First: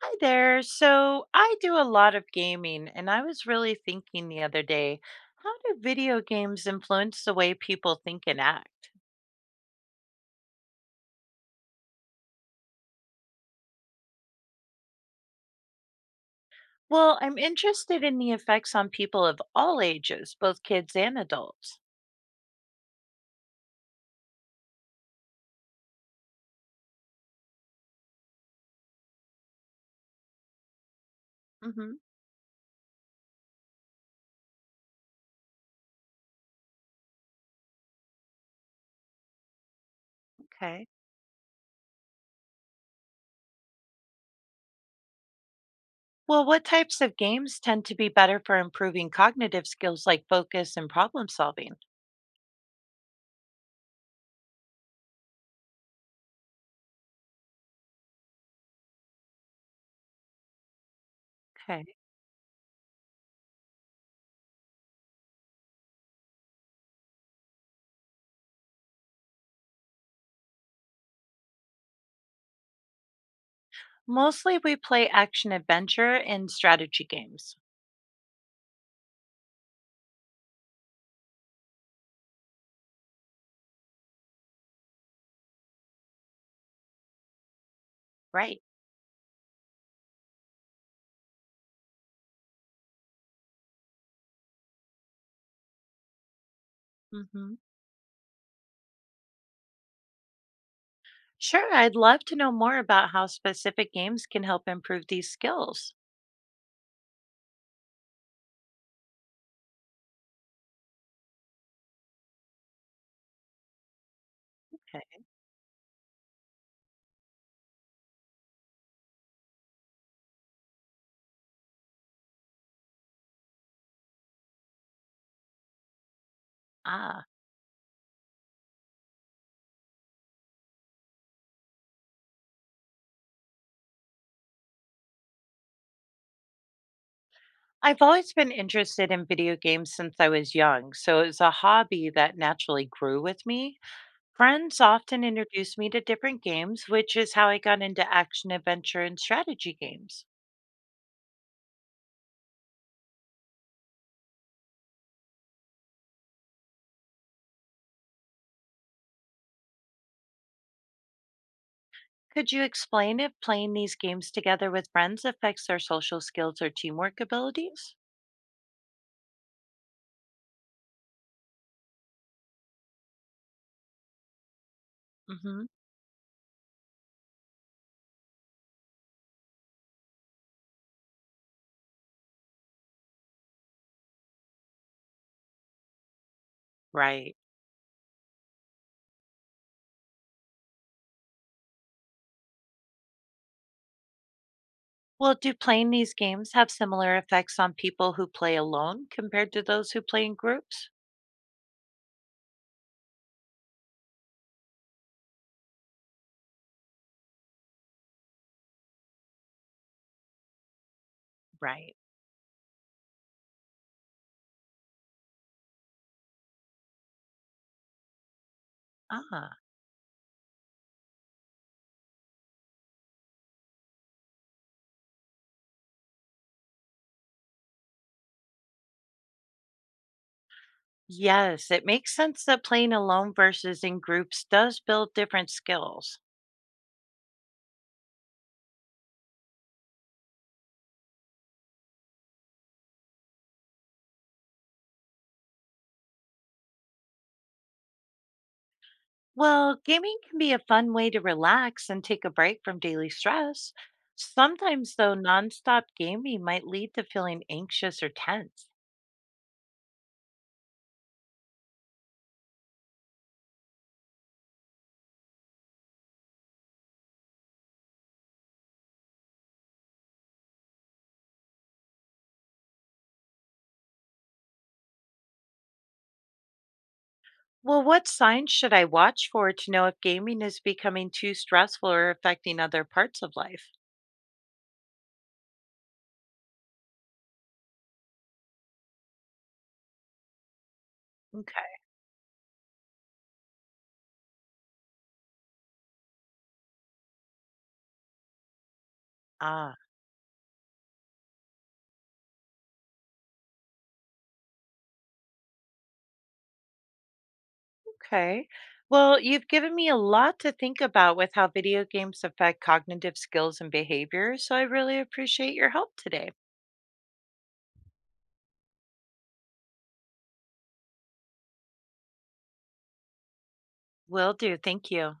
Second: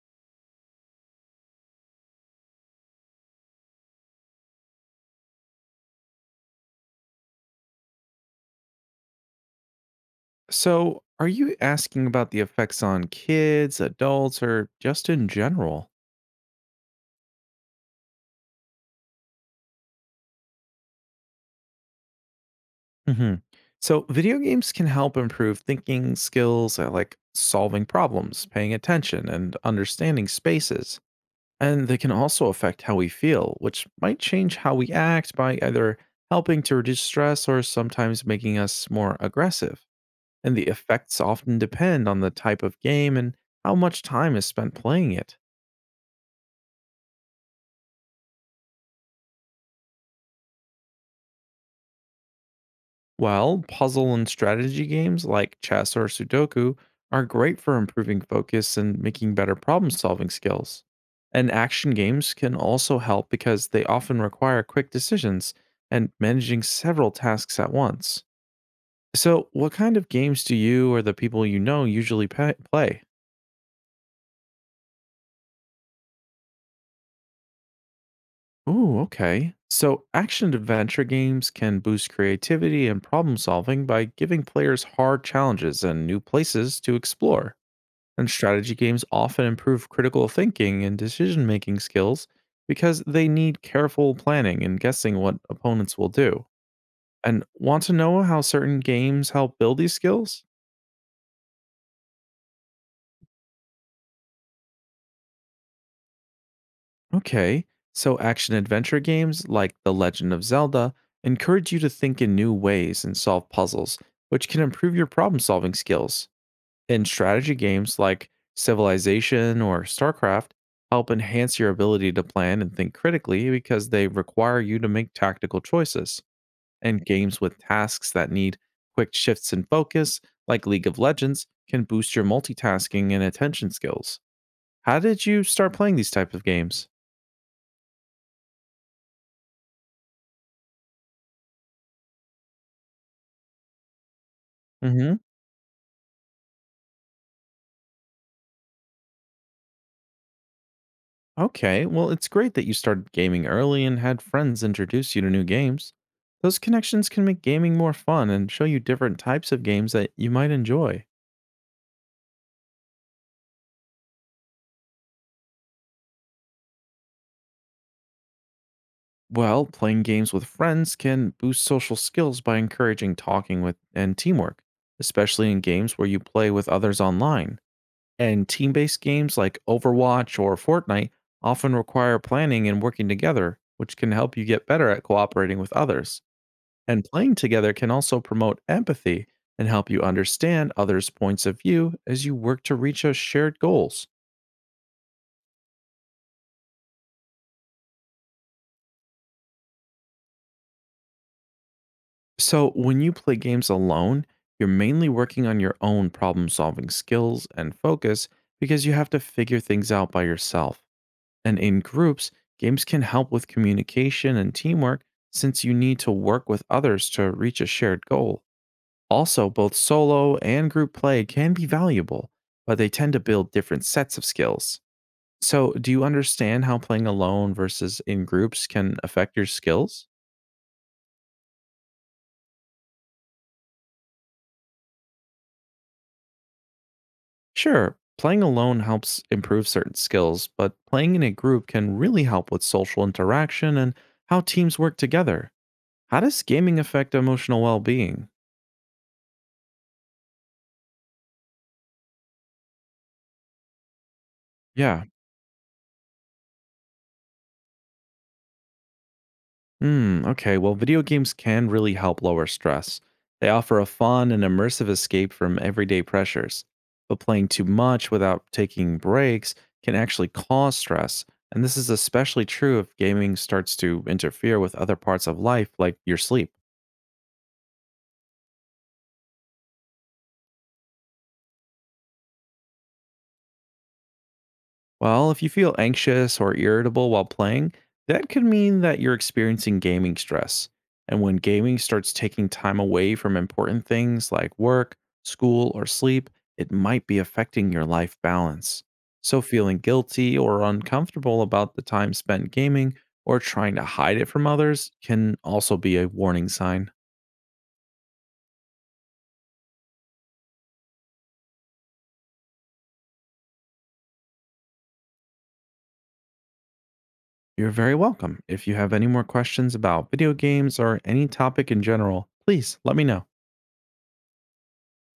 Hi there. So I do a lot of gaming, and I was really thinking the other day, how do video games influence the way people think and act? So, are you asking about the effects on kids, adults, or just in general? Well, I'm interested in the effects on people of all ages, both kids and adults. Hmm. So, video games can help improve thinking skills, like solving problems, paying attention, and understanding spaces. And they Hmm. can also affect how we feel, which might change how we act by either helping to reduce stress or sometimes making us more aggressive. And the Okay. effects often depend on the type of game and how much time is spent playing it. Well, what types of games tend to be better for improving cognitive skills like focus and problem solving? Well, puzzle and strategy games like chess or Sudoku are great for improving focus and making better problem solving skills. And Okay. action games can also help because they often require quick decisions and managing several tasks at once. So, what kind of games do you or the people you know usually play? Mostly we play action adventure and strategy games. Ooh, okay. So, action adventure games can boost creativity and problem solving by giving players hard challenges and new places to explore. And Right. strategy games often improve critical thinking and decision making skills because they need careful planning and guessing what opponents will do. And Hmm. want to know how certain games help build these skills? Sure, I'd love to know more about how specific games can help improve these skills. Okay, so action adventure games like The Legend of Zelda encourage you to think in new ways and solve puzzles, which can improve your Okay. problem solving skills. And strategy games like Civilization or StarCraft help enhance your ability to plan and think critically because they require you to make tactical choices. And Ah. games with tasks that need quick shifts in focus, like League of Legends, can boost your multitasking and attention skills. How did you start playing these type of games? I've always been interested in video games since I was young, so it's a hobby that naturally grew with me. Friends Hmm. often introduced me to different games, which is how I got into action, adventure, and strategy games. Okay, well, it's great that you started gaming early and had friends introduce you to new games. Those connections can make gaming more fun and show you different types of games that you might enjoy. Could you explain if playing these games together with friends affects their social skills or teamwork abilities? Well, playing games with friends can boost social skills by encouraging talking with and teamwork, especially in Hmm. games where you play with others online. And team based games like Overwatch or Fortnite often require planning and working together, which can help you get better at cooperating with others. And playing Right. together can also promote empathy and help you understand others' points of view as you work to reach a shared goals. Well, do playing these games have similar effects on people who play alone compared to those who play in groups? So, when you play games alone, you're mainly working on your own problem solving skills and focus because you have to figure things out by yourself. And in Right. groups, games can help with communication and teamwork since you need to work with others to reach a shared goal. Also, Ah, both solo and group play can be valuable, but they tend to build different sets of skills. So, do you understand how playing alone versus in groups can affect your skills? yes, it makes sense that playing alone versus in groups does build different skills. Sure, playing alone helps improve certain skills, but playing in a group can really help with social interaction and how teams work together. How does gaming affect emotional well being? Well, gaming can be a fun way to relax and take a break from daily stress. Sometimes, Yeah. though, nonstop gaming might lead to feeling anxious or tense. Hmm, okay, well, video games can really help lower stress. They offer a fun and immersive escape from everyday pressures. But playing too much without taking breaks can actually cause stress. And this is especially true if gaming starts to interfere with other parts of life, like your sleep. Well, what signs should I watch for to know if gaming is becoming too stressful or affecting other parts of life? Well, if you feel anxious or irritable while playing, that could mean that you're experiencing gaming stress. And when Okay. gaming starts taking time away from important things like work, school, or sleep, it might be affecting your life balance. So, Ah. feeling guilty or uncomfortable about the time spent gaming or trying to hide it from others can also be a warning sign. Okay. Well, you've given me a lot to think about with how video games affect cognitive skills and behavior, so I really appreciate your help today. You're very welcome. If you have any more questions about video games or any topic in general, please let me know. Will do. Thank you.